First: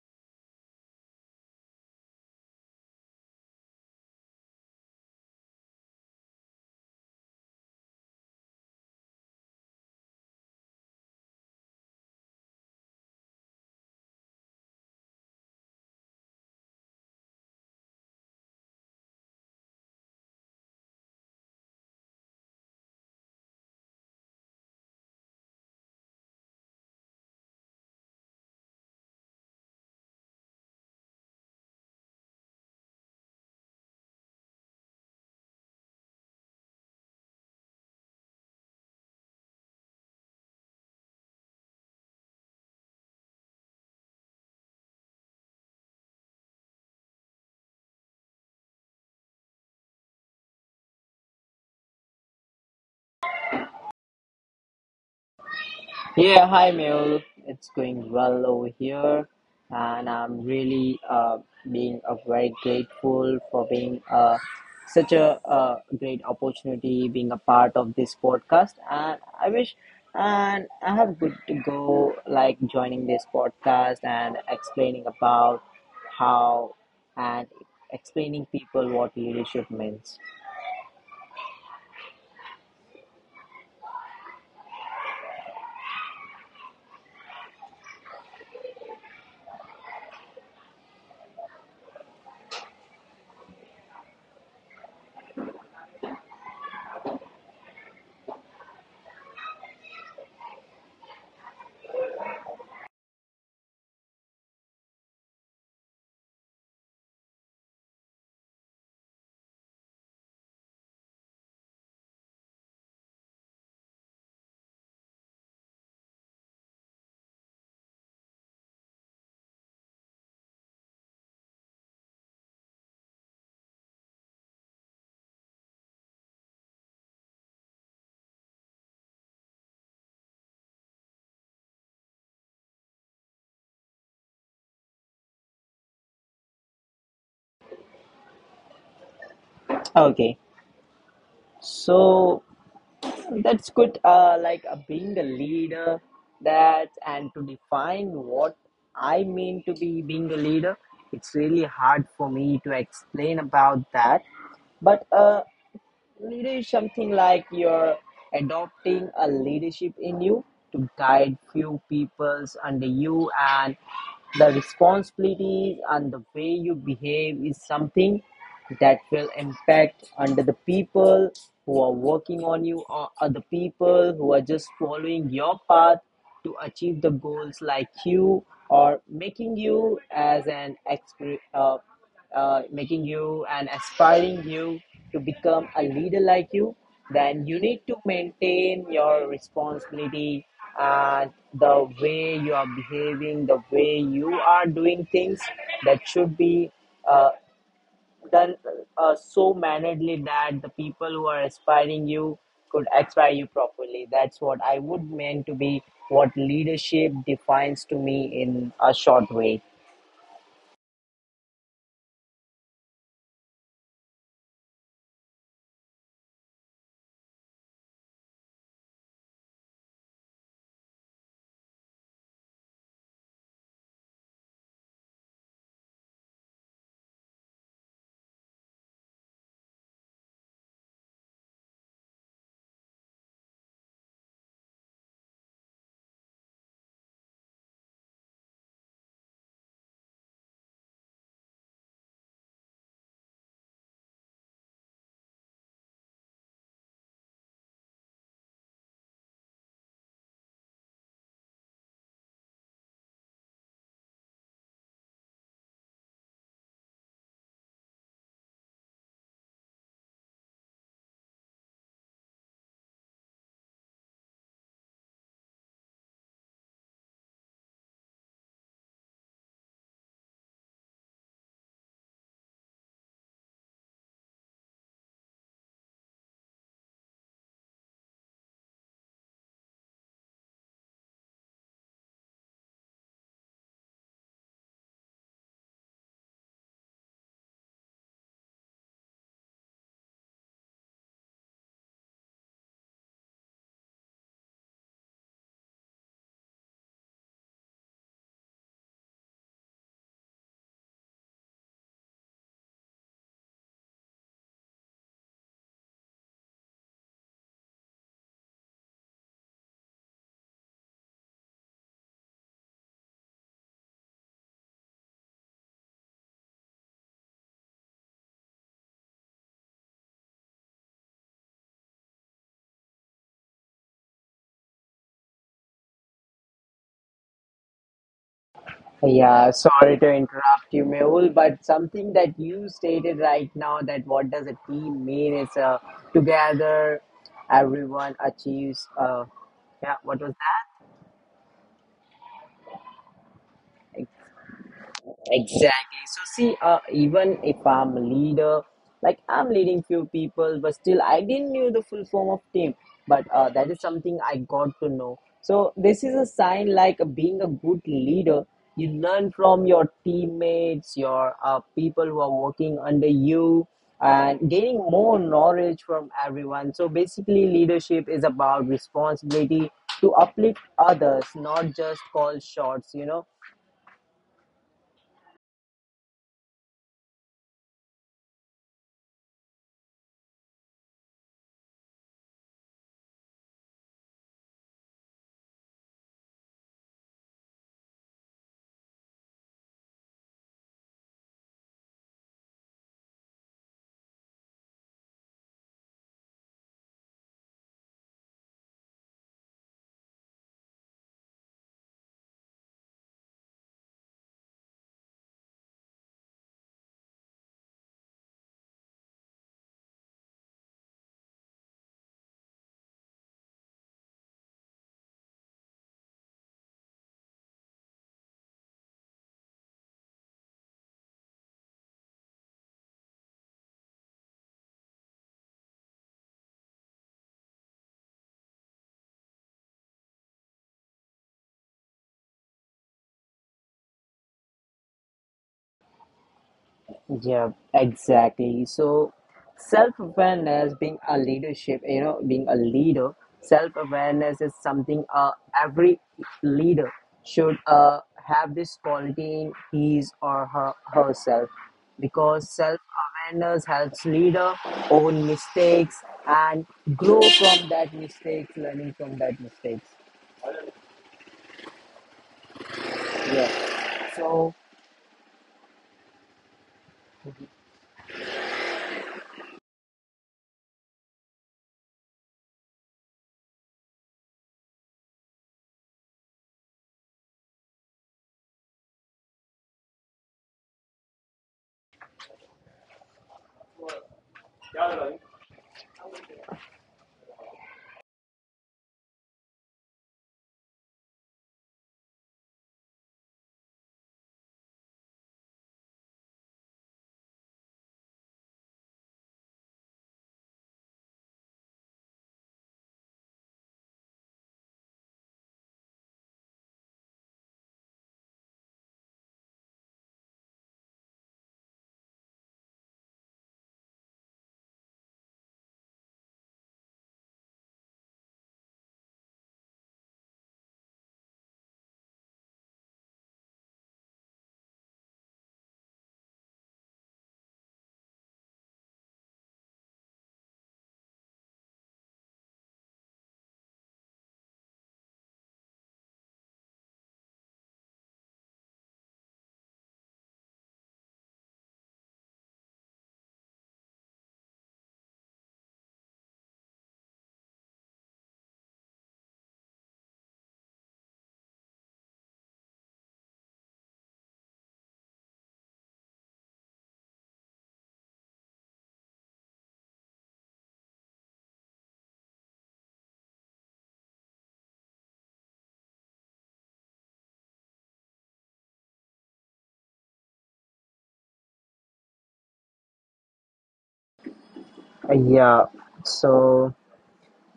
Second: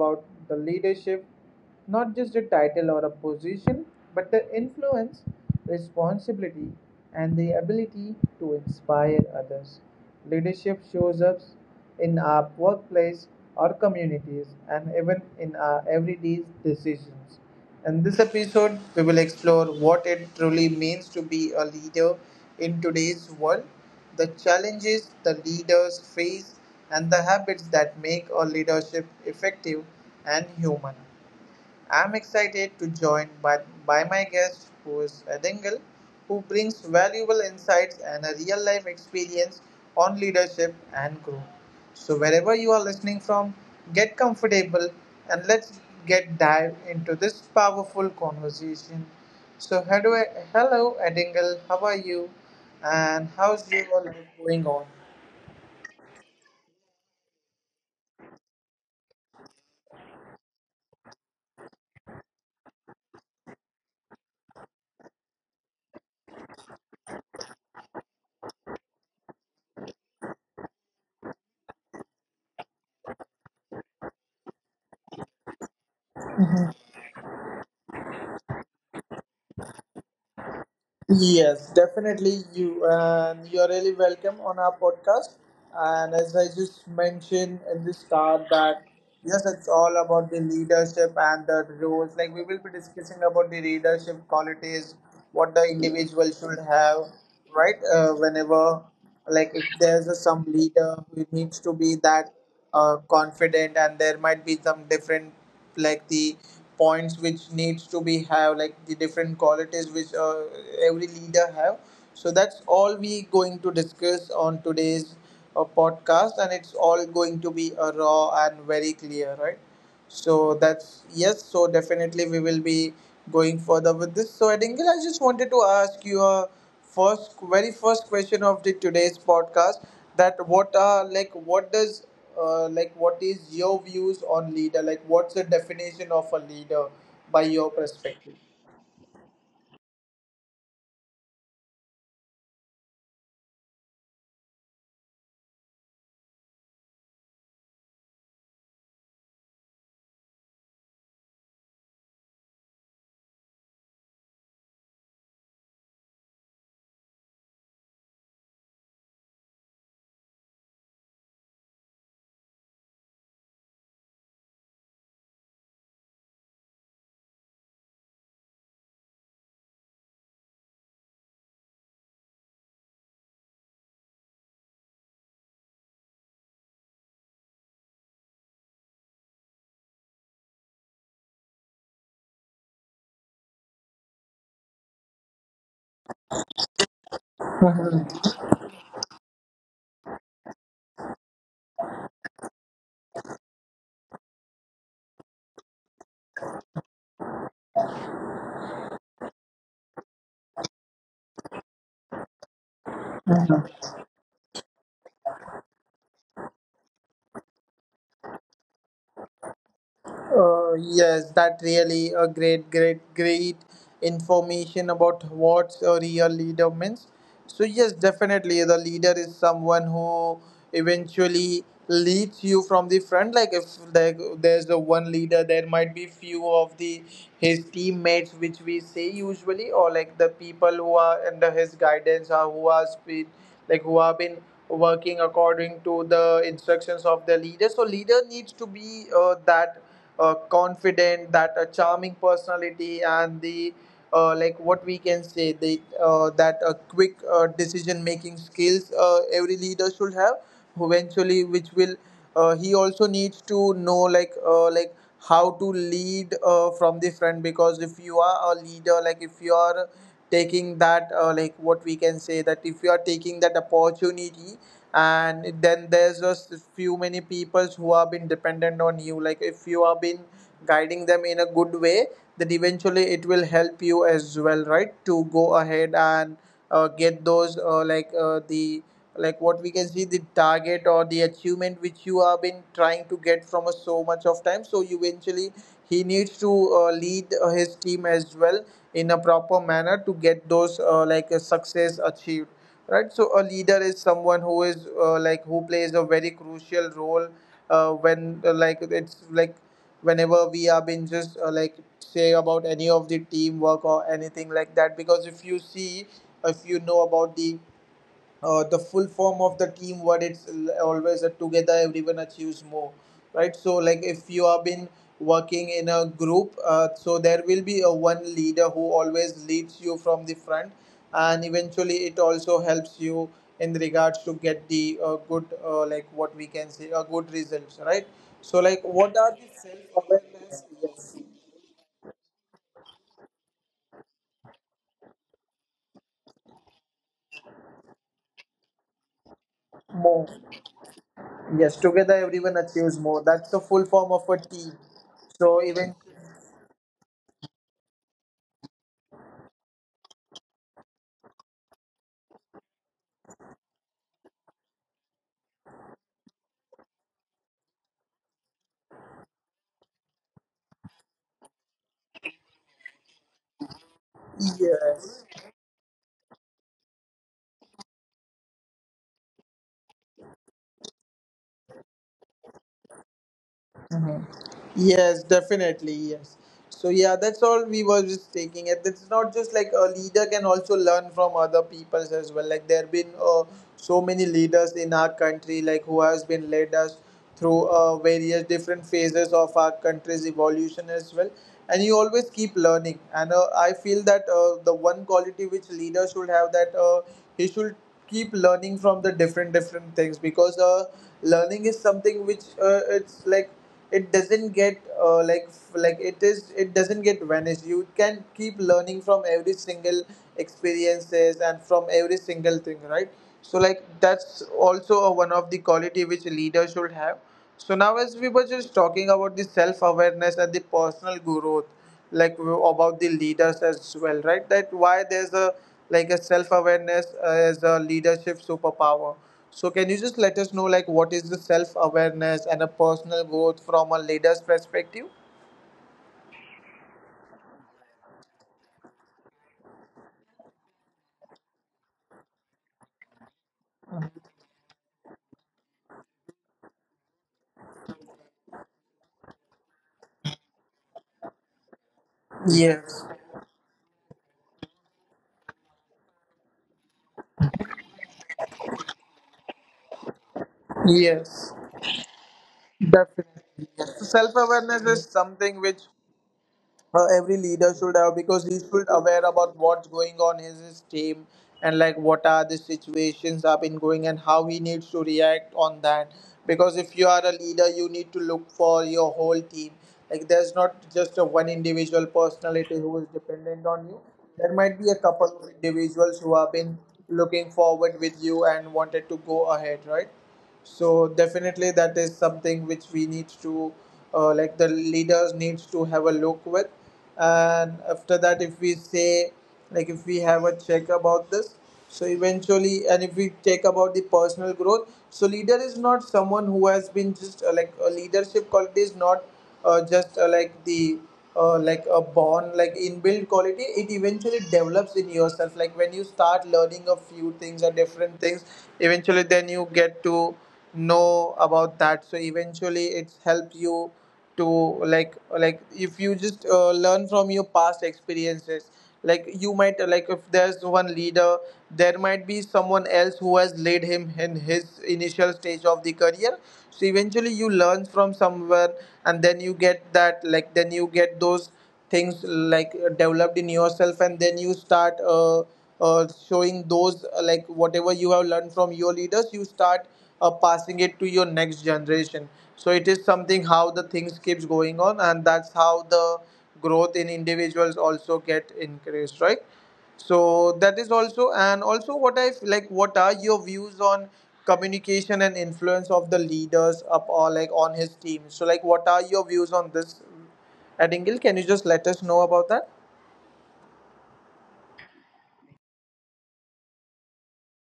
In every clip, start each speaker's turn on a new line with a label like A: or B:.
A: about the leadership, not just a title or a position, but the influence, responsibility, and the ability to inspire others. Leadership shows up in our workplace or communities and even in our everyday decisions. In this episode, we will explore what it truly means to be a leader in today's world, the challenges the leaders face, and the habits that make a leadership effective and human. I'm excited to join by my guest, who is Edingle, who brings valuable insights and a real life experience on leadership and growth. So, wherever you are listening from, get comfortable and let's get dive into this powerful conversation. So, hello Edingle, how are you? And how's your life going on?
B: Yeah, hi Mel. It's going well over here, and I'm really being very grateful for being such a great opportunity, being a part of this podcast. And I wish, and I have good to go, like joining this podcast and explaining about how and explaining people what leadership means.
A: Yes, definitely you and you're really welcome on our podcast. And as I just mentioned in the start that yes, it's all about the leadership and the roles. Like we will be discussing about the leadership qualities, what the individual should have, right? Whenever like if there's a, some leader who needs to be that confident and there might be some different like the points which needs to be have like the different qualities which every leader have, so that's all we going to discuss on today's podcast, and it's all going to be raw and very clear, right? So that's yes. So definitely we will be going further with this. So Adingle, I just wanted to ask you a first, very first question of the today's podcast. That what are like what does like what is your views on leader? Like what's the definition of a leader by your perspective?
B: Okay, so that's good. Like being a leader, that and to define what I mean to be being a leader, it's really hard for me to explain about that. But leader is something like you're adopting a leadership in you to guide few peoples under you, and the responsibilities and the way you behave is something that will impact under the people who are working on you or other people who are just following your path to achieve the goals like you or making you as an expert. Making you and aspiring you to become a leader like you, then you need to maintain your responsibility and the way you are behaving, the way you are doing things that should be uh, done so mannerly that the people who are aspiring you could aspire you properly. That's what I would mean to be what leadership defines to me in a short way.
A: Yes, that really a great, great, great information about what a real leader means. So yes, definitely the leader is someone who eventually leads you from the front. Like if there's the one leader, there might be few of the his teammates, which we say usually, or like the people who are under his guidance or who are speed, like who have been working according to the instructions of the leader. So leader needs to be that confident, that a charming personality, and the like what we can say the that a quick decision making skills every leader should have eventually which will he also needs to know like how to lead from the front because if you are a leader like if you are taking that like what we can say that if you are taking that opportunity and then there's just few many peoples who have been dependent on you like if you have been guiding them in a good way then eventually it will help you as well, right? To go ahead and get those like the like what we can see the target or the achievement which you have been trying to get from us so much of time, so eventually he needs to lead his team as well in a proper manner to get those like a success achieved, right? So a leader is someone who is like who plays a very crucial role when like it's like whenever we have been just like say about any of the teamwork or anything like that because if you see if you know about the full form of the team, what it's always a together everyone achieves more, right? So like if you have been working in a group, so there will be a one leader who always leads you from the front and eventually it also helps you in regards to get the good like what we can say a good results, right? So like what are the
B: Yeah,
A: self
B: sorry to
A: awareness,
B: interrupt you,
A: yes,
B: Mehul, but something that you stated right now that what does a team mean is together everyone achieves. Yeah,
A: more,
B: what was
A: yes, together everyone achieves more, that's the full form
B: that?
A: of a team, so even
B: Exactly. So see, even if I'm a leader, like I'm leading few people, but still I didn't knew the full form of team. But that is something I got to know. So this is a sign like being a good leader, you learn from your teammates, your people who are working under you, and gaining
A: yes.
B: more knowledge from everyone. So basically, leadership is about responsibility to uplift others, not just call shots. You know?
A: Mhm. Yes, definitely. Yes. So yeah, that's all we were just taking it. It's not just like a leader can also learn from other peoples as well. Like there have been so many leaders in our country, like who has been led us through various different phases of our country's evolution as well. And you always keep learning. And I feel that the one quality which leader should have that he should keep learning from the different things because learning is something which it's like it doesn't get like it doesn't get vanished, you can keep learning from every single experiences and from every single thing, right? So like that's also a, one of the quality which leader should have. So now as we were just talking about the self awareness and the personal growth, like about the leaders as well, right? That why there's a like a self-awareness as a leadership superpower. So can you just let us know like what is the self-awareness and a personal growth from a leader's perspective?
B: Yeah, exactly. So, self-awareness being a leadership, you know, being a leader, self-awareness is something every leader should have this quality in his or her herself, because
A: Yes,
B: self-awareness helps leader own mistakes and grow from that mistakes, learning from that mistakes.
A: yes,
B: Yeah.
A: definitely, yes.
B: So,
A: Self-awareness is something which every leader should have because he should aware about what's going on in his team and like what are the situations have been going and how he needs to react on that because if you are a leader you need to look for your whole team. Like there's not just a one individual personality who is dependent on you, there might be a couple of individuals who have been looking forward with you and wanted to go ahead, right? So definitely that is something which we need to like the leaders needs to have a look with. And after that if we say like if we have a check about this, so eventually and if we take about the personal growth, so leader is not someone who has been just like a leadership quality is not just like the like a born like inbuilt quality, it eventually develops in yourself like when you start learning a few things or different things, eventually then you get to know about that, so eventually it's helped you to like if you just learn from your past experiences, like you might like if there's one leader, there might be someone else who has led him in his initial stage of the career, so eventually you learn from somewhere and then you get that like then you get those things like developed in yourself, and then you start showing those like whatever you have learned from your leaders, you start passing it to your next generation. So it is something how the things keeps going on and that's how the growth in individuals also get increased, right? So that is also and also what I like what are your views on communication and influence of the leaders up or like on his team? So like what are your views on this, Adingle, can you just let us know about that?
B: uh, yeah. So.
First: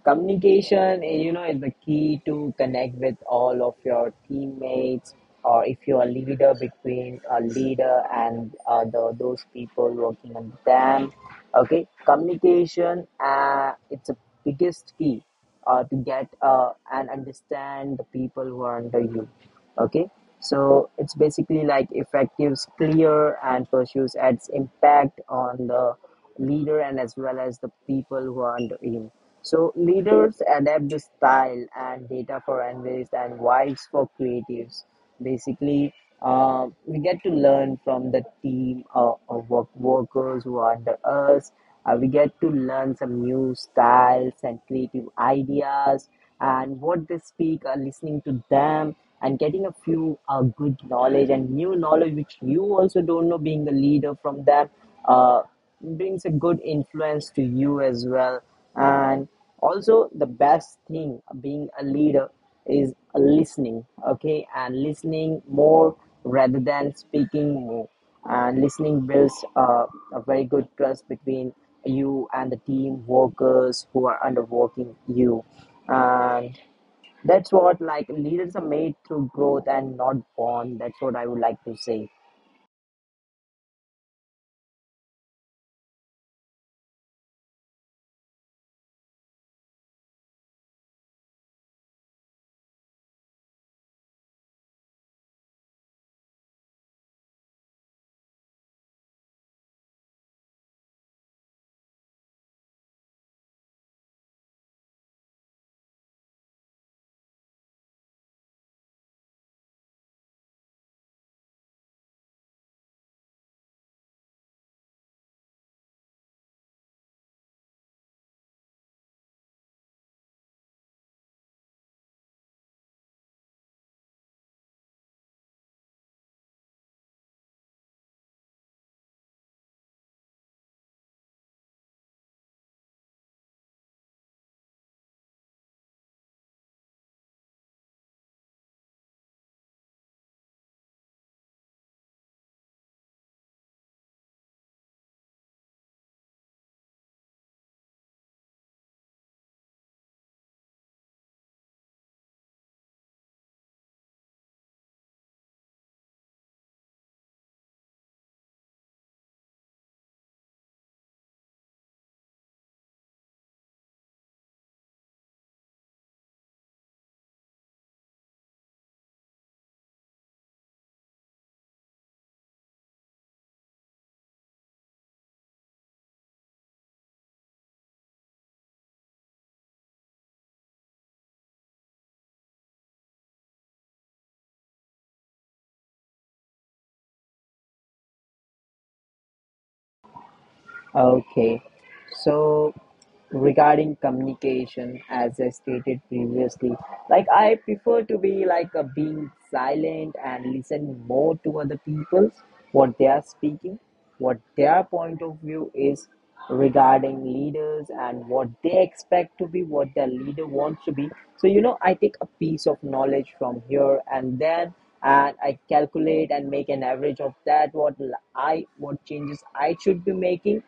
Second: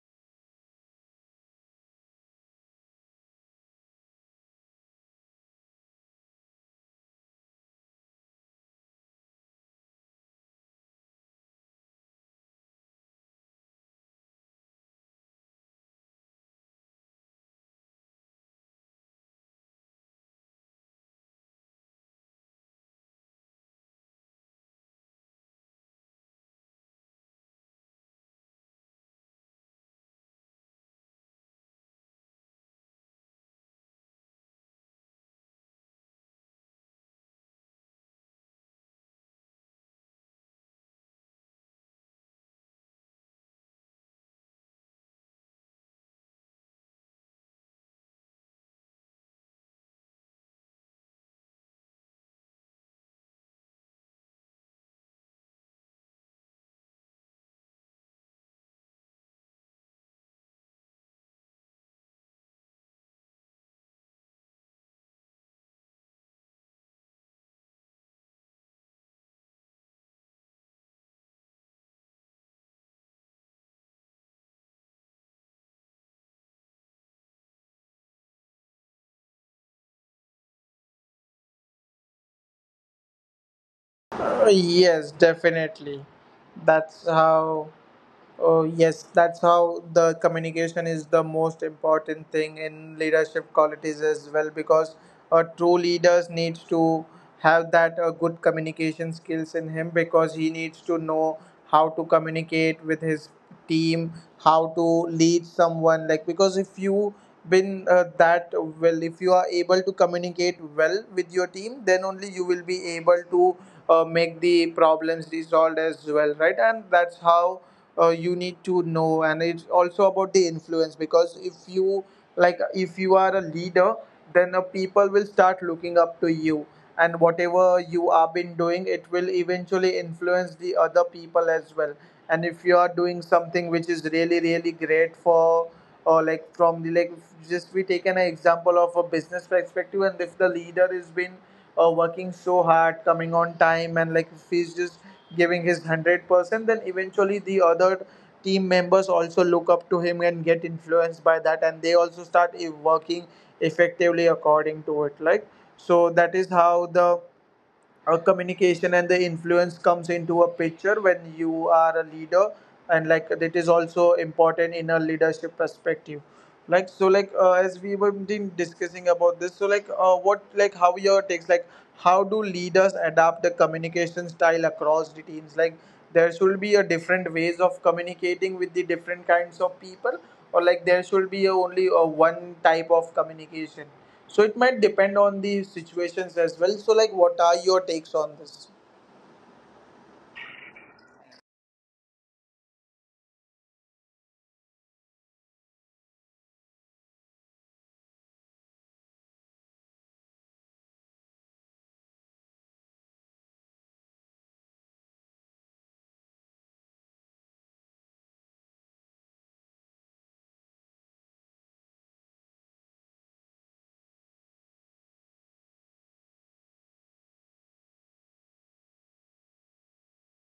B: communication you know is the key to connect with all of your teammates or if you're a leader between a leader and those people working on them. Okay, communication it's the biggest key to get and understand the people who are under you. Okay, so it's basically like effectives clear and pursues its impact on the leader and as well as the people who are under him. So leaders adapt the style and data for analysts and vibes for creatives. Basically, we get to learn from the team of workers who are under us. We get to learn some new styles and creative ideas and what they speak, listening to them and getting a few good knowledge and new knowledge which you also don't know being a leader from them. Uh, Brings a good influence to you as well, and also the best thing being a leader is listening. Okay, and listening more rather than speaking more. And listening builds a very good trust between you and the team workers who are underworking you. And that's what, like, leaders are made through growth and not born. That's what I would like to say.
A: Yes, definitely. That's how. Oh, yes, that's how the communication is the most important thing in leadership qualities as well because a true leader needs to have that good communication skills in him because he needs to know how to communicate with his team, how to lead someone like because if you been that well if you are able to communicate well with your team, then only you will be able to make the problems resolved as well, right? And that's how you need to know, and it's also about the influence because if you like if you are a leader, then people will start looking up to you and whatever you have been doing it will eventually influence the other people as well. And if you are doing something which is really really great for or like from the like just we take an example of a business perspective, and if the leader has been working so hard, coming on time, and like if he's just giving his 100%, then eventually the other team members also look up to him and get influenced by that and they also start working effectively according to it. So that is how the communication and the influence comes into a picture when you are a leader, and like it is also important in a leadership perspective. As we were been discussing about this, so like what like how your takes, like how do leaders adapt the communication style across the teams? Like, there should be a different ways of communicating with the different kinds of people, or like there should be only a one type of communication. So it might depend on the situations as well, so like what are your takes on this?
B: Okay, so regarding communication, as I stated previously, like I prefer to be like a being silent and listen more to other people, what they are speaking, what their point of view is regarding leaders and what they expect to be, what their leader wants to be. So you know, I take a piece of knowledge from here and then and I calculate and make an average of that what l- I what changes I should be making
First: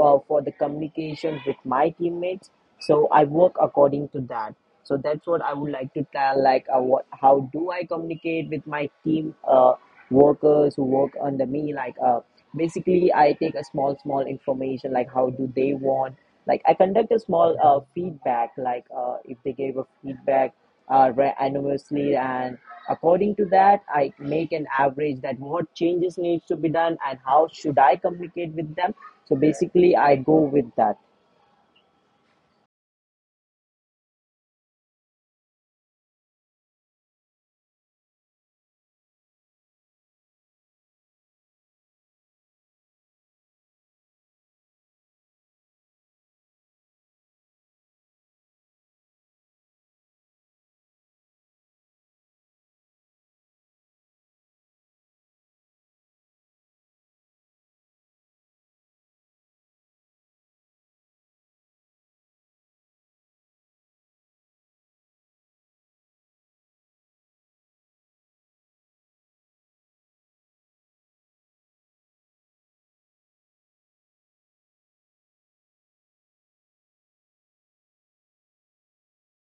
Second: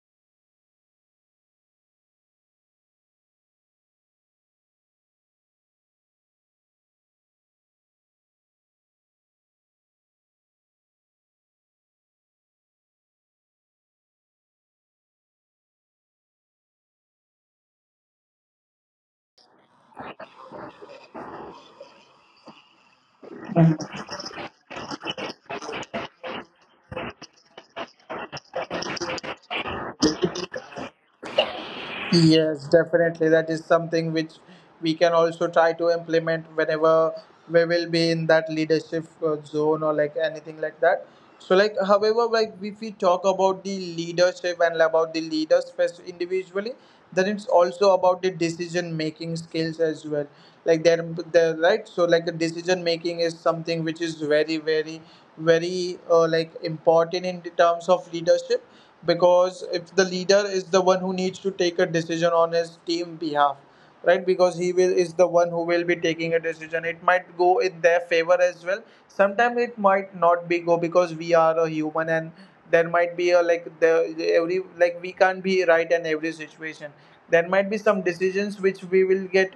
B: for the communication with my teammates. So I work according to that. So that's what I would like to tell. Like, what, how do I communicate with my team workers who work under me? Like, basically, I take a small, small information. Like, how do they want? Like, I conduct a small feedback. Like, if they gave a feedback anonymously and according to that I make an average that what changes needs to be done and how should I communicate with them. So basically I go with that.
A: Yes, definitely. That is something which we can also try to implement whenever we will be in that leadership zone or like anything like that. So, like, however, like if we talk about the leadership and about the leaders first individually, then it's also about the decision making skills as well. Like, they're right. So, like, the decision making is something which is very, very, very like important in the terms of leadership, because if the leader is the one who needs to take a decision on his team behalf, right? Because he will is the one who will be taking a decision, it might go in their favor as well. Sometimes it might not be go, because we are a human and there might be a like the every like we can't be right in every situation. There might be some decisions which we will get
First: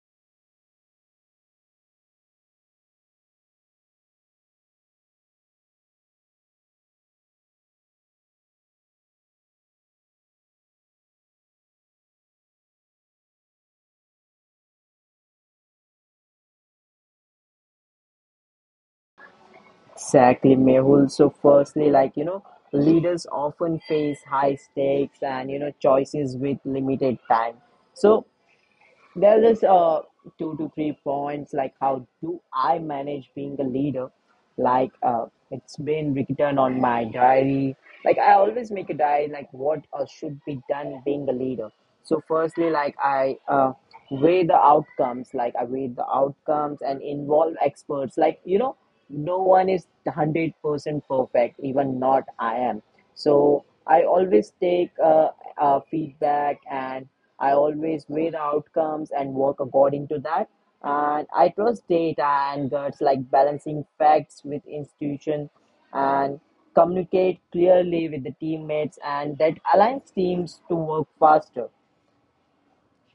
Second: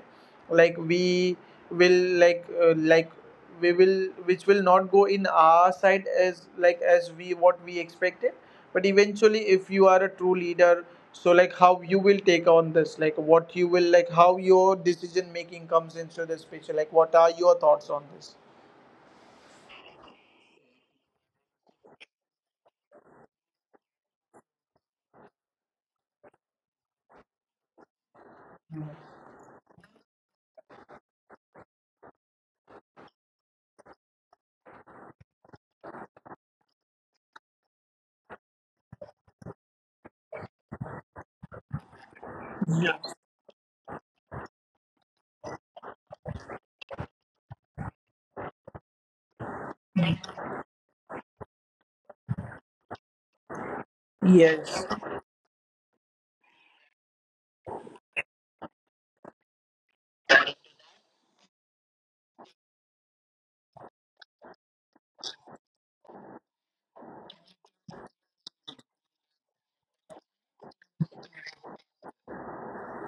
A: like we like we will which will not go in our side as like as we what we expected. But eventually, if you are a true leader, so like how you will take on this, like what you will, like how your decision making comes into this picture? Like, what are your thoughts on this?
B: Exactly, Mehul. So firstly, like you know, leaders often face high stakes and you know choices with limited time. So there's just 2 to 3 points like how do I manage being a leader? Like it's been written on my diary. Like I always make a diary like what should be done being a leader. So firstly, like
A: Yeah.
B: I weigh the outcomes. Like I weigh the outcomes and involve experts. Like you know, no one is 100% perfect. Even not I am. So I always take
A: Yes.
B: feedback and I always weigh the outcomes and work according to that. And I trust data and guts, like balancing facts with institution and communicate clearly with the teammates, and that aligns teams to work faster.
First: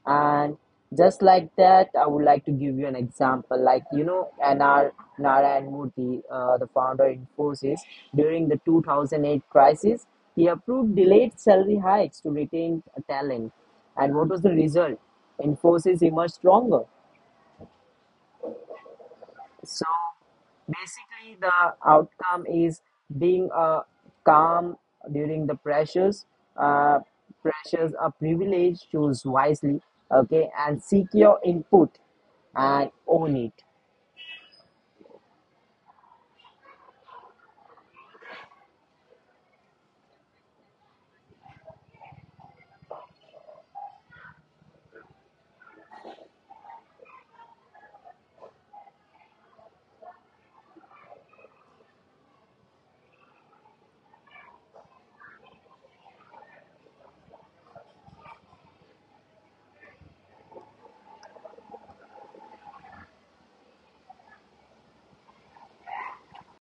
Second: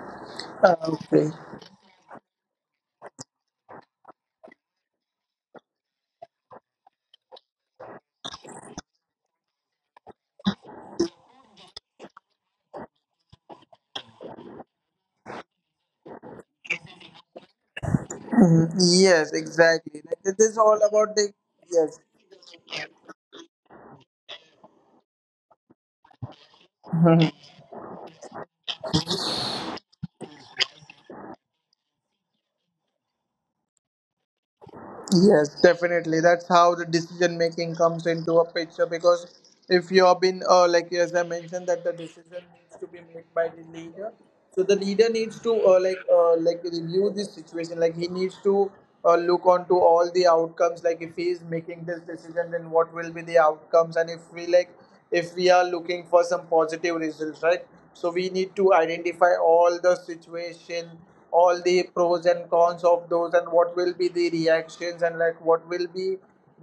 B: And
A: Uh,
B: just
A: okay
B: like that, I would like to give you an example. Like, you know, nr Narayan Murthy, the founder in Forces, during the 2008 crisis, he approved delayed salary hikes to retain talent. And what was the result? Infosys emerged stronger.
A: Mhm. Yes,
B: So
A: exactly, like this is all about the,
B: basically, the
A: yes.
B: outcome is being calm during the pressures. Uh, Pressures are privilege. Choose wisely, okay, and seek your input and own it.
A: Yes, definitely. That's how the decision making comes into a picture. Because if you have been, like as I mentioned, that the decision needs to be made by the leader. So the leader needs to like review this situation. Like, he needs to look onto all the outcomes. Like, if he is making this decision, then what will be the outcomes? And if we like, if we are looking for some positive results, right? So we need to identify all the situation, all the pros and cons of those, and what will be the reactions, and like what will be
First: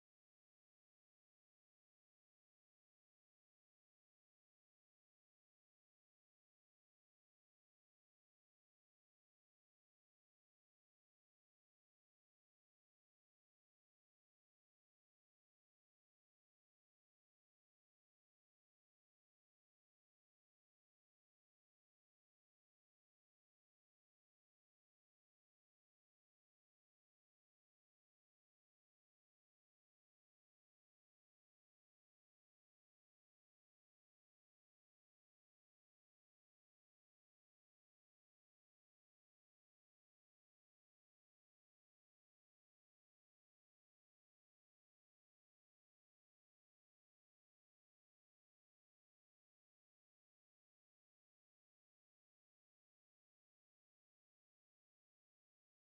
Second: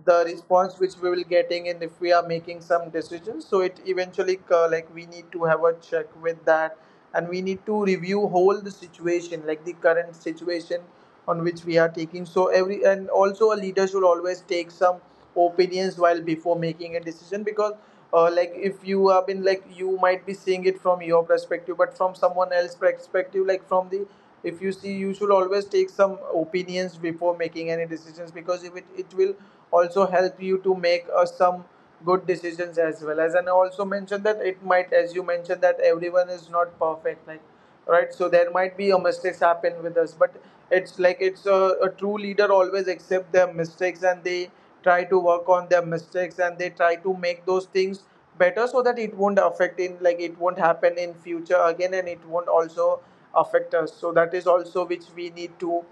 A: the response which we will getting in if we are making some decisions. So it eventually, like, we need to have a check with that, and we need to review whole the situation, like the current situation on which we are taking. So every, and also a leader should always take some opinions while before making a decision. Because like if you have been like, you might be seeing it from your perspective, but from someone else's perspective, like from the, if you see, you should always take some opinions before making any decisions, because if it will also help you to make some good decisions as well. As and I also mentioned that it might, as you mentioned, that everyone is not perfect, like, right? So there might be a mistakes happen with us. But it's like, it's a true leader always accept their mistakes, and they try to work on their mistakes, and they try to make those things better, so that it won't affect in, like it won't happen in future again, and it won't also affect us. So that is also which we need to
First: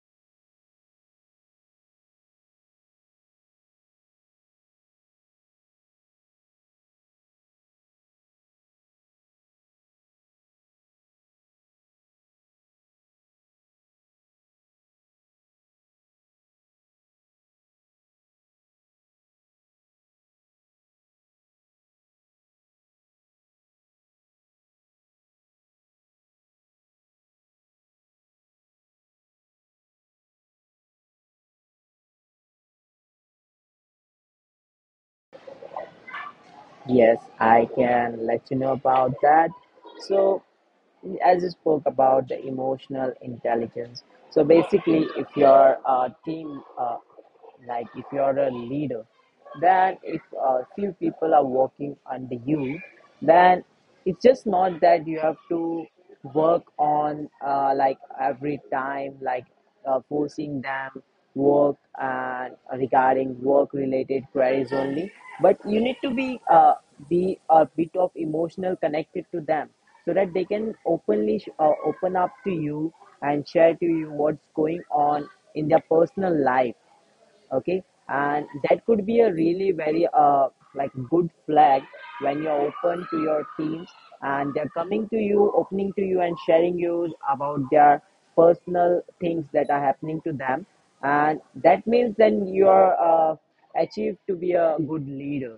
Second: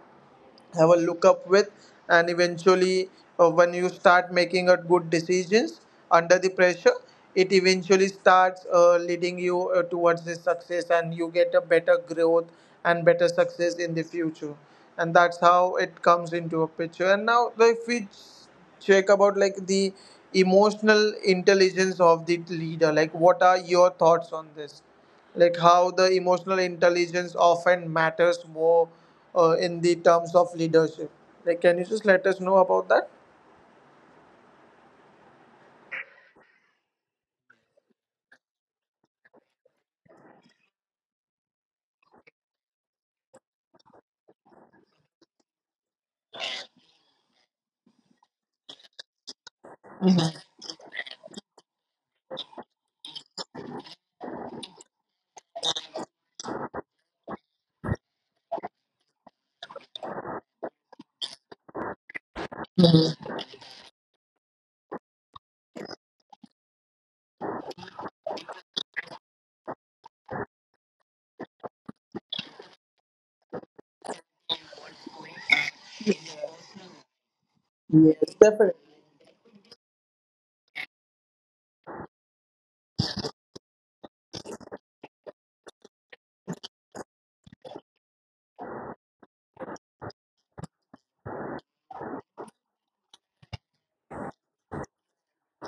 A: have a look up with. And eventually, when you start making a good decisions under the pressure, it eventually starts leading you towards the success, and you get a better growth and better success in the future. And that's how it comes into a picture. And now, so if we check about like the emotional intelligence of the leader, like what are your thoughts on this? Like, how the emotional intelligence often matters more in the terms of leadership? Like, can you just let us know about that?
B: Yes, I can let you know about that. So, as you spoke about the emotional intelligence, so basically, if you're a team, like if you're a leader, then if few people are working under you, then it's just not that you have to work on like every time like forcing them work and regarding work related queries only, but you need to be a bit of emotional connected to them so that they can open up to you and share to you what's going on in their personal life. Okay,
A: Yes,
B: and
A: definitely.
B: that could be a really very like good flag when you're open to your teams and they're coming to you opening to you and sharing you about their personal things that are happening to them. And that means then you're achieved to be a good leader.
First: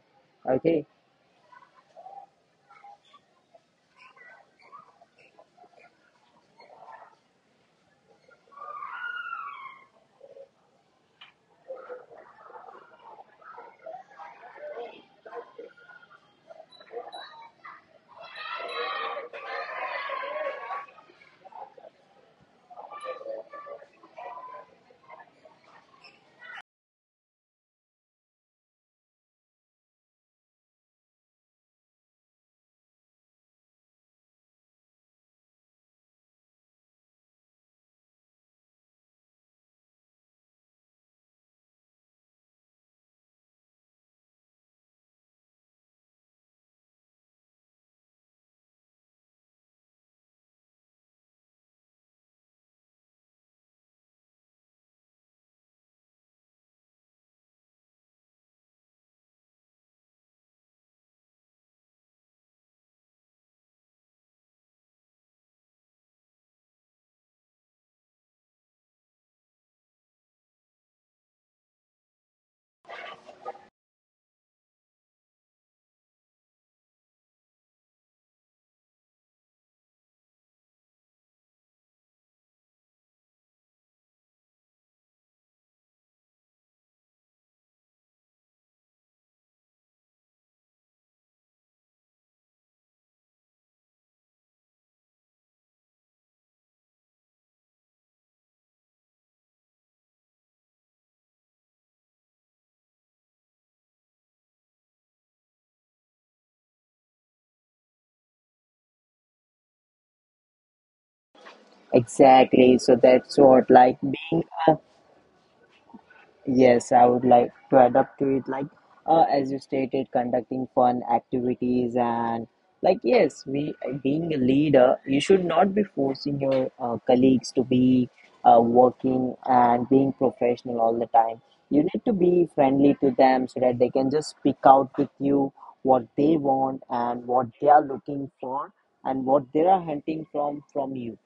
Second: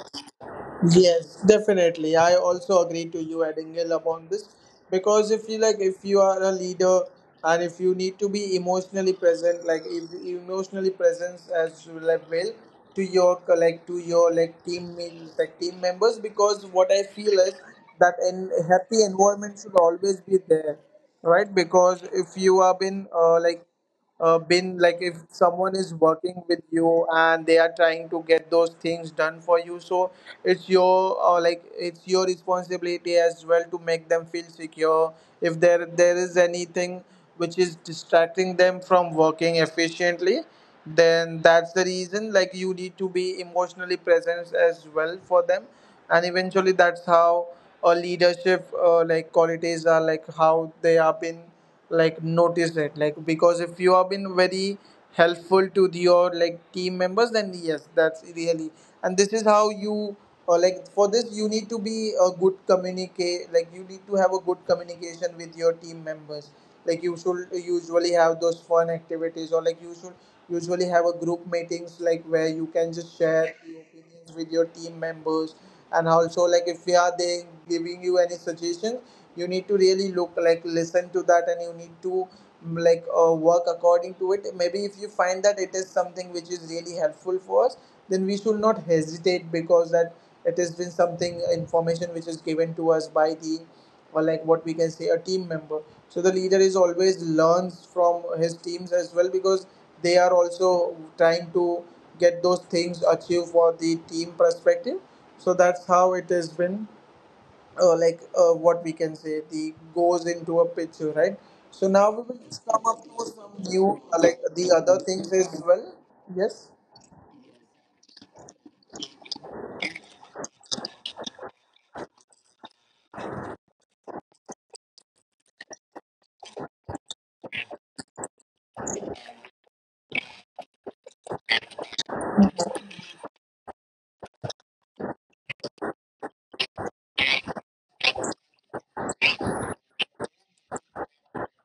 B: Okay.
A: Yes, definitely. I also agree to you, Edingle, upon this. Because if you like, if you are a leader, and if you need to be emotionally present, like if you emotionally present as well, like well, to your like, to your like team, like team members. Because what I feel is that an happy environment should always be there, right? Because if you have been been like, if someone is working with you and they are trying to get those things done for you, so it's your like, it's your responsibility as well to make them feel secure. If there is anything which is distracting them from working efficiently, then that's the reason, like you need to be emotionally present as well for them. And eventually, that's how a leadership like qualities are, like how they have been like notice it. Like, because if you have been very helpful to your like team members, then yes, that's really. And this is how you, or like for this, you need to be a good communicate, like you need to have a good communication with your team members. Like, you should usually have those fun activities, or like you should usually have a group meetings, like where you can just share your opinions, experience with your team members. And also, like if we are they giving you any suggestions, you need to really look, like listen to that, and you need to work according to it, maybe if you find that it is something which is really helpful for us, then we should not hesitate. Because that, it has been something information which is given to us by the, or like what we can say, a team member. So the leader is always learns from his teams as well, because they are also trying to get those things achieved for the team perspective. So that's how it has been, what we can say, the goes into a picture, right? So now we will just come
B: Exactly.
A: up
B: So
A: to
B: that's
A: some
B: what
A: new
B: like
A: like
B: being.
A: the
B: A.
A: other things as well. Yes.
B: Yes, I would like to add up to it. Like, as you stated, conducting fun activities and like, yes, we being a leader, you should not be forcing your colleagues to be working and being professional all the time. You need to be friendly to them so that they can just speak out with you what they want and what they are looking for and what they are hunting from you.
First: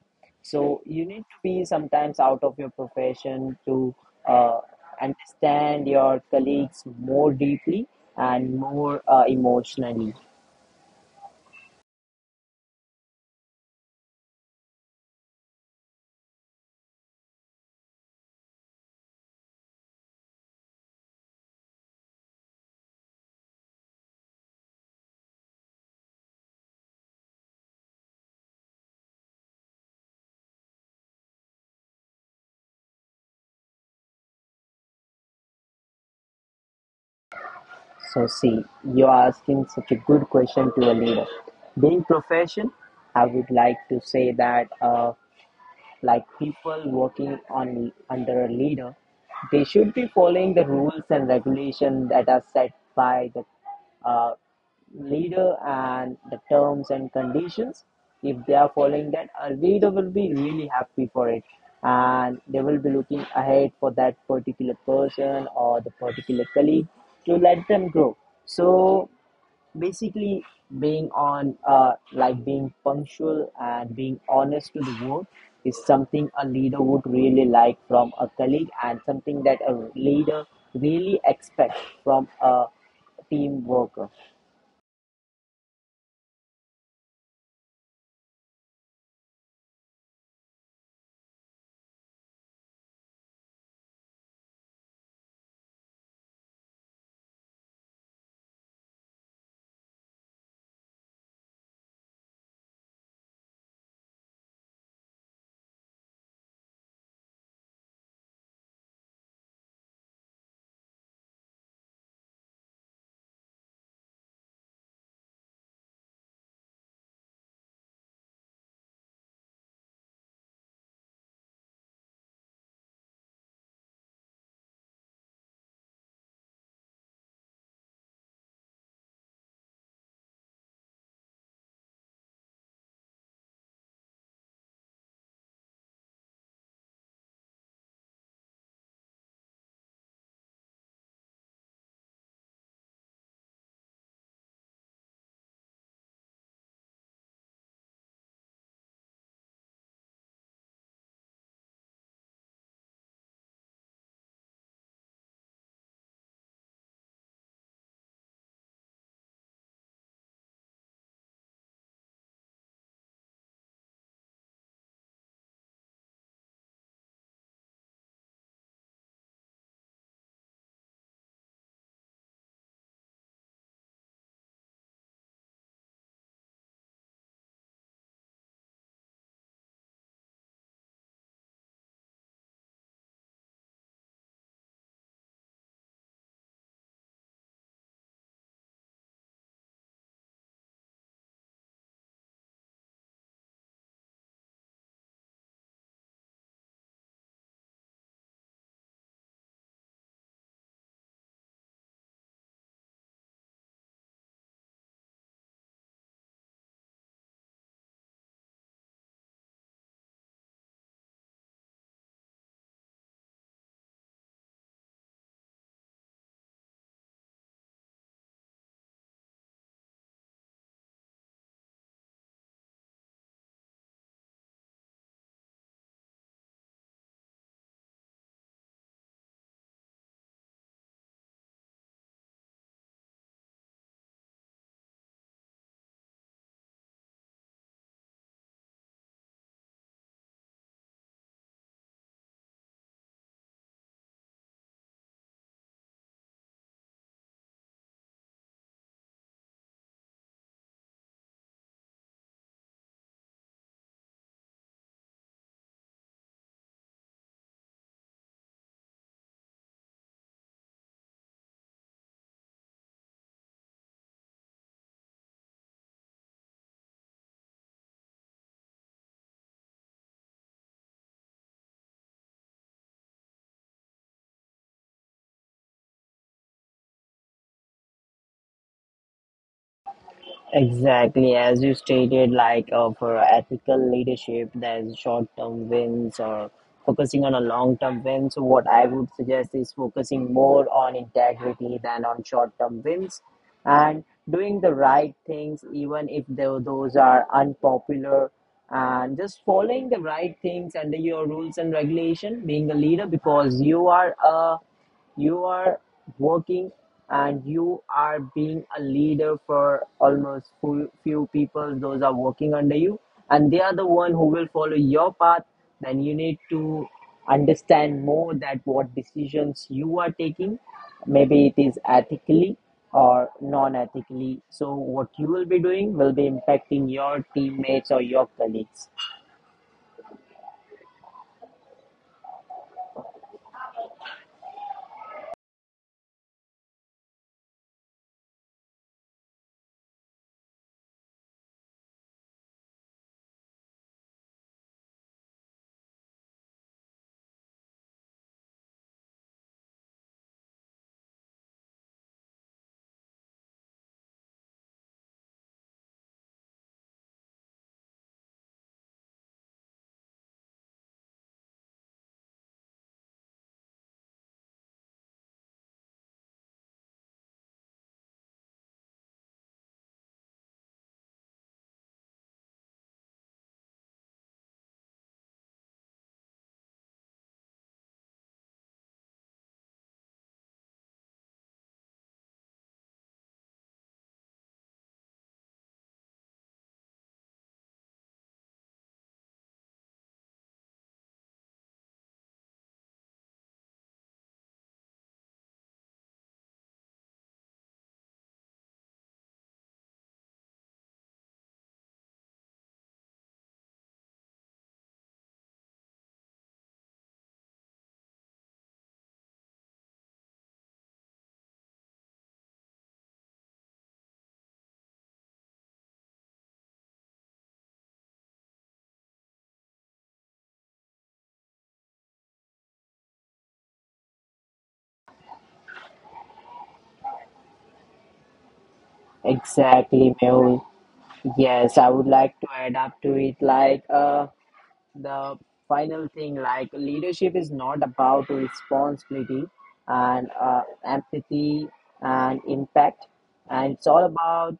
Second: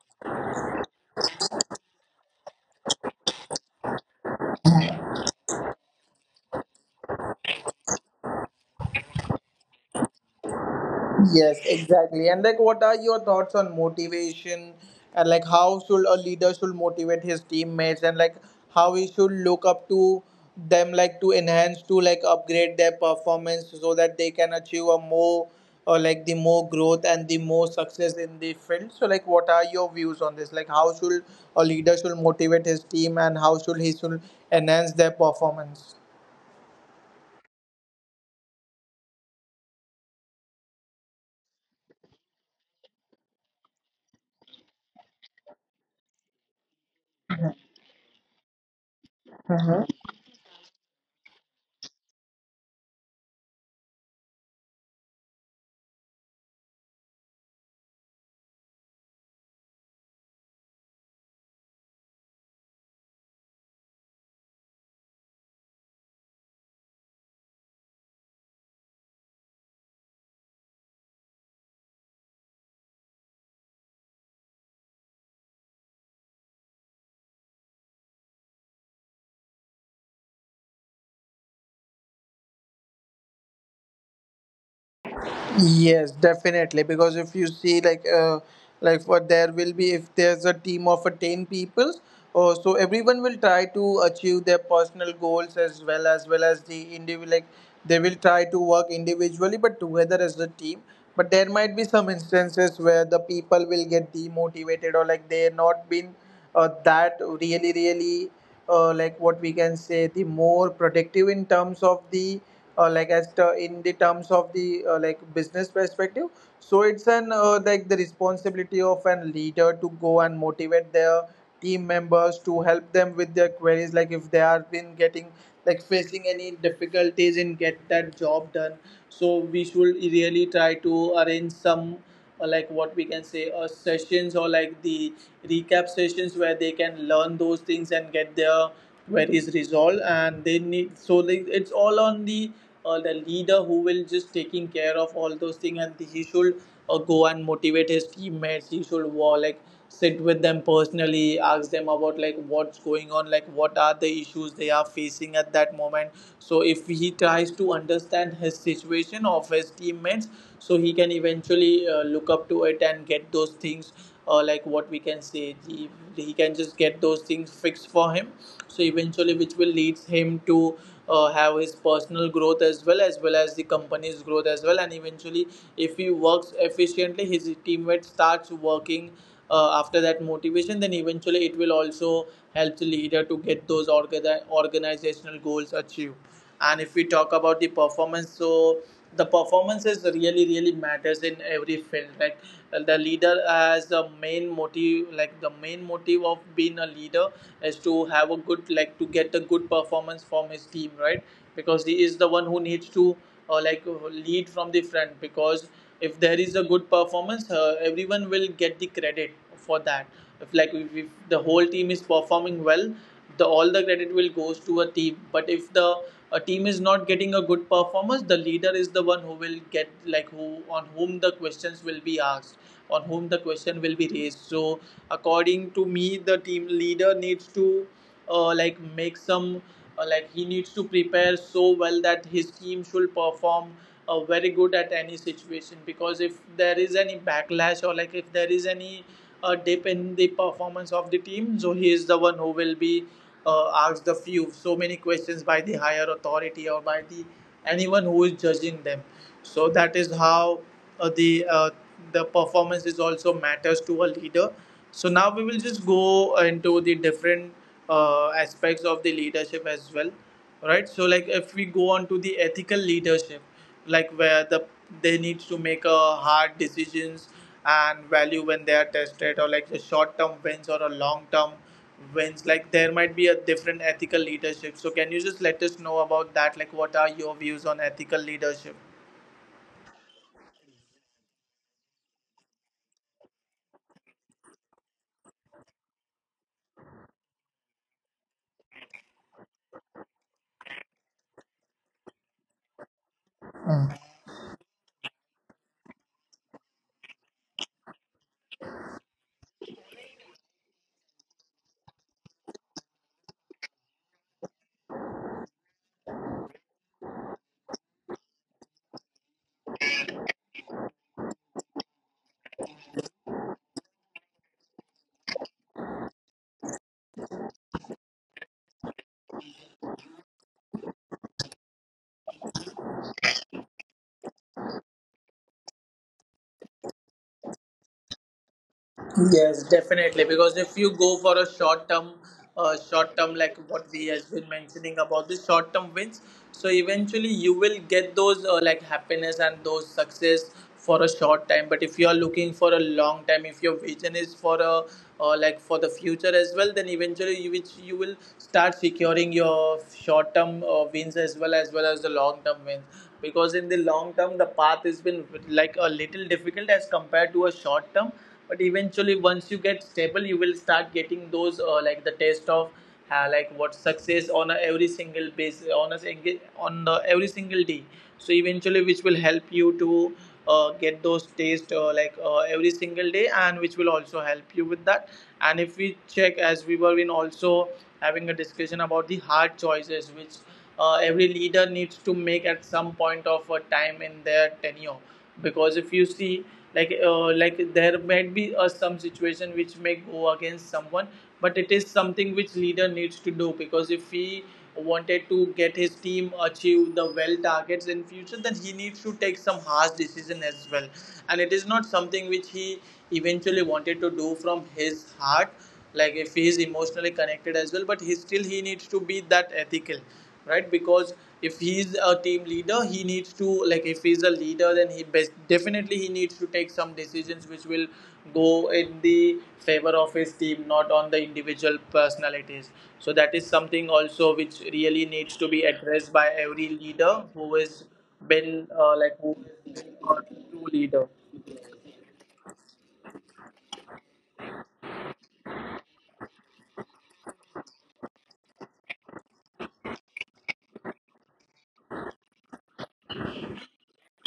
B: So you need to be sometimes out of your profession to uh, understand your colleagues more deeply and more emotionally.
A: Yes, exactly. And like, what are your thoughts on motivation? And like, how should a leader should motivate his teammates? And like, how he should look up to them, like to enhance, to like upgrade their performance, so that they can achieve a more, or like the more growth and the more success in the field. So like, what are your views on this? Like, how should a leader should motivate his team, and how should he should enhance their performance?
B: So see, you're asking such a good question to a leader. Being profession, I would like to say that. Like people working on under a leader, they should be following the rules and regulations that are set by the uh, leader and the terms and conditions. If they are following that, a leader will be really happy for it, and they will be looking ahead for that particular person or the particular colleague to let them grow. So basically being on like being punctual and being honest to the work is something a leader would really like from a colleague and something that a leader really expects from a team worker.
A: Yes, definitely. Because if you see, like what there will be, if there's a team of ten people, or so, everyone will try to achieve their personal goals as well, as well as the individual. Like, they will try to work individually, but together as a team. But there might be some instances where the people will get demotivated, or like they're not been that really really like what we can say the more productive in terms of the like as the in the terms of the like business perspective. So it's an like the responsibility of an leader to go and motivate their team members, to help them with their queries, like if they are been getting, like facing any difficulties in get that job done. So we should really try to arrange some like what we can say sessions, or like the recap sessions where they can learn those things and get their queries resolved, and they need. So it's all on the leader who will just taking care of all those things, and he should go and motivate his teammates. He should like sit with them personally, ask them about like what's going on, like what are the issues they are facing at that moment. So if he tries to understand his situation of his teammates, so he can eventually look up to it and get those things, like what we can say he can just get those things fixed for him. So eventually, which will leads him to have his personal growth as well, as well as the company's growth as well. And eventually, if he works efficiently, his teammates starts working after that motivation, then eventually it will also help the leader to get those organizational goals achieved. And if we talk about the performance, so the performances really really matters in every field. Like, the leader has a main motive, like the main motive of being a leader is to have a good, like to get a good performance from his team, right? Because he is the one who needs to lead from the front. Because if there is a good performance, everyone will get the credit for that. If like if the whole team is performing well, the all the credit will goes to a team. But if the a team is not getting a good performance, the leader is the one who will get, like who on whom the questions will be asked, on whom the question will be raised. So according to me, the team leader needs to like make some like he needs to prepare so well that his team should perform very good at any situation, because if there is any backlash, or like if there is any dip in the performance of the team, so he is the one who will be asked the few so many questions by the higher authority or by the anyone who is judging them. So that is how uh, the uh, the performances also matters to a leader. So now we will just go into the different aspects of the leadership as well, right? So like if we go on to the ethical leadership, like where the they need to make a hard decisions and value when they are tested, or like the short term wins or a long term wins, like there might be a different ethical leadership. So can you just let us know about that, like what are your views on ethical leadership?
B: Exactly, as you stated, like for ethical leadership, there's short term wins or focusing on a long term win. So, what I would suggest is focusing more on integrity than on short term wins and doing the right things, even if those are unpopular, and just following the right things under your rules and regulation, being a leader because you are working and you are being a leader for almost few people, those are working under you, and they are the one who will follow your path. Then you need to understand more that what decisions you are taking, maybe it is ethically or non-ethically. So what you will be doing will be impacting your teammates or your colleagues.
A: Yes, definitely. Because if you go for a short term, short term, like what we has been mentioning about the short term wins, so eventually you will get those like happiness and those success for a short time. But if you are looking for a long time, if your vision is for a like for the future as well, then eventually you which you will start securing your short term wins as well as well as the long term wins. Because in the long term, the path has been like a little difficult as compared to a short term, but eventually once you get stable you will start getting those like the taste of like what success on a every single base on a single on the every single day. So eventually which will help you to get those taste every single day, and which will also help you with that. And if we check, as we were in also having a discussion about the hard choices which every leader needs to make at some point of a time in their tenure. Because if you see, like there might be a some situation which may go against someone, but it is something which leader needs to do, because if he wanted to get his team achieve the well targets in future, then he needs to take some harsh decision as well. And it is not something which he eventually wanted to do from his heart, like if he is emotionally connected as well, but he still he needs to be that ethical, right? Because if he's a team leader, he needs to, like if he's a leader, then he best, definitely he needs to take some decisions which will go in the favor of his team, not on the individual personalities. So that is something also which really needs to be addressed by every leader who has been like who is
B: Exactly,
A: a
B: Mehul.
A: true leader.
B: Yes, I would like to add up to it like the final thing like leadership is not about responsibility and empathy and impact and it's all about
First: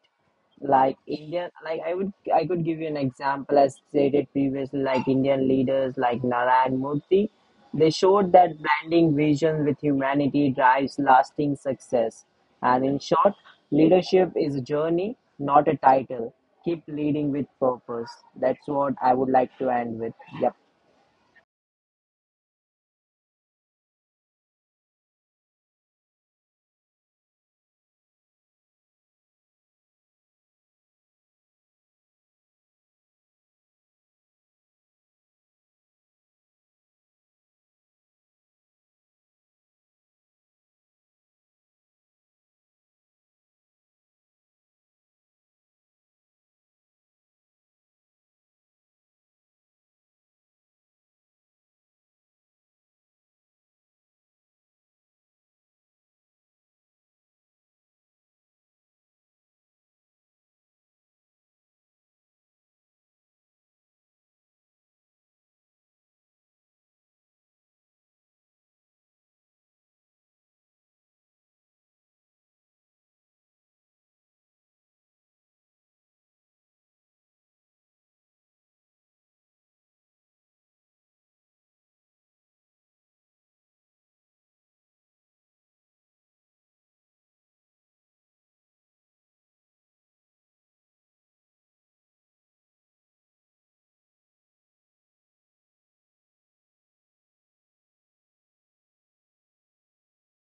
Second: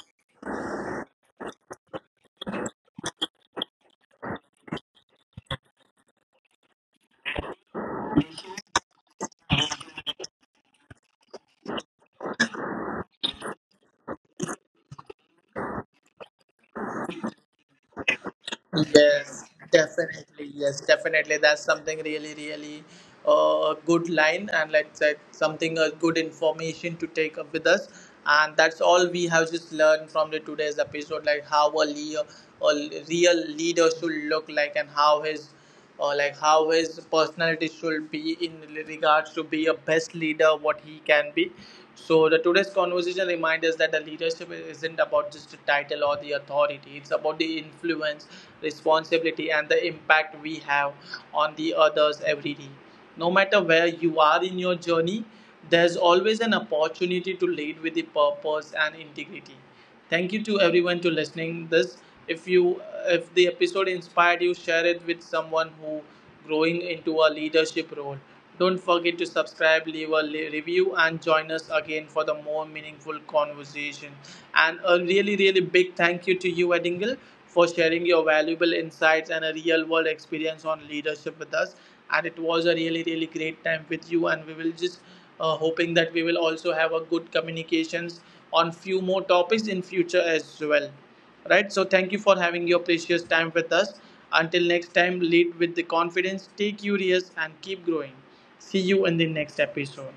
B: like Indian, like I could give you an example as stated previously, like Indian leaders like Narayan Murthy, they showed that blending vision with humanity drives lasting success. And in short, leadership is a journey, not a title. Keep leading with purpose. That's what I would
A: Yes,
B: like to end with. Yep.
A: definitely. Yes, definitely. That's something really, really good line, and let's say something good information to take up with us. And that's all we have just learned from the today's episode, like how a, a real leader should look like, and how his like how his personality should be in regards to be a best leader what he can be. So the today's conversation reminds us that the leadership isn't about just the title or the authority, it's about the influence, responsibility and the impact we have on the others every day. No matter where you are in your journey, there's always an opportunity to lead with the purpose and integrity. Thank you to everyone to listening this. If you if the episode inspired you, share it with someone who growing into a leadership role. Don't forget to subscribe, leave a review, and join us again for the more meaningful conversation. And a really, really big thank you to you, Edingle, for sharing your valuable insights and a real world experience on leadership with us. And it was a really, really great time with you. And we will just hoping that we will also have a good communications on few more topics in future as well, right? So thank you for having your precious time with us. Until next time, lead with the confidence, stay curious and keep growing. See you in the next episode.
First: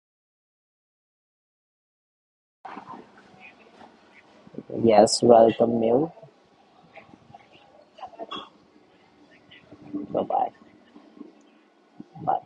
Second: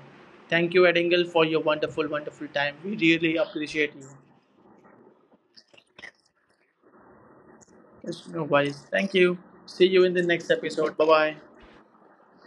A: Thank you Edingle for your wonderful time, we really appreciate you.
B: Yes, welcome, Neil.
A: Yes, no worries, thank you. See you in the
B: Bye
A: next
B: bye.
A: episode, bye bye.
B: Bye.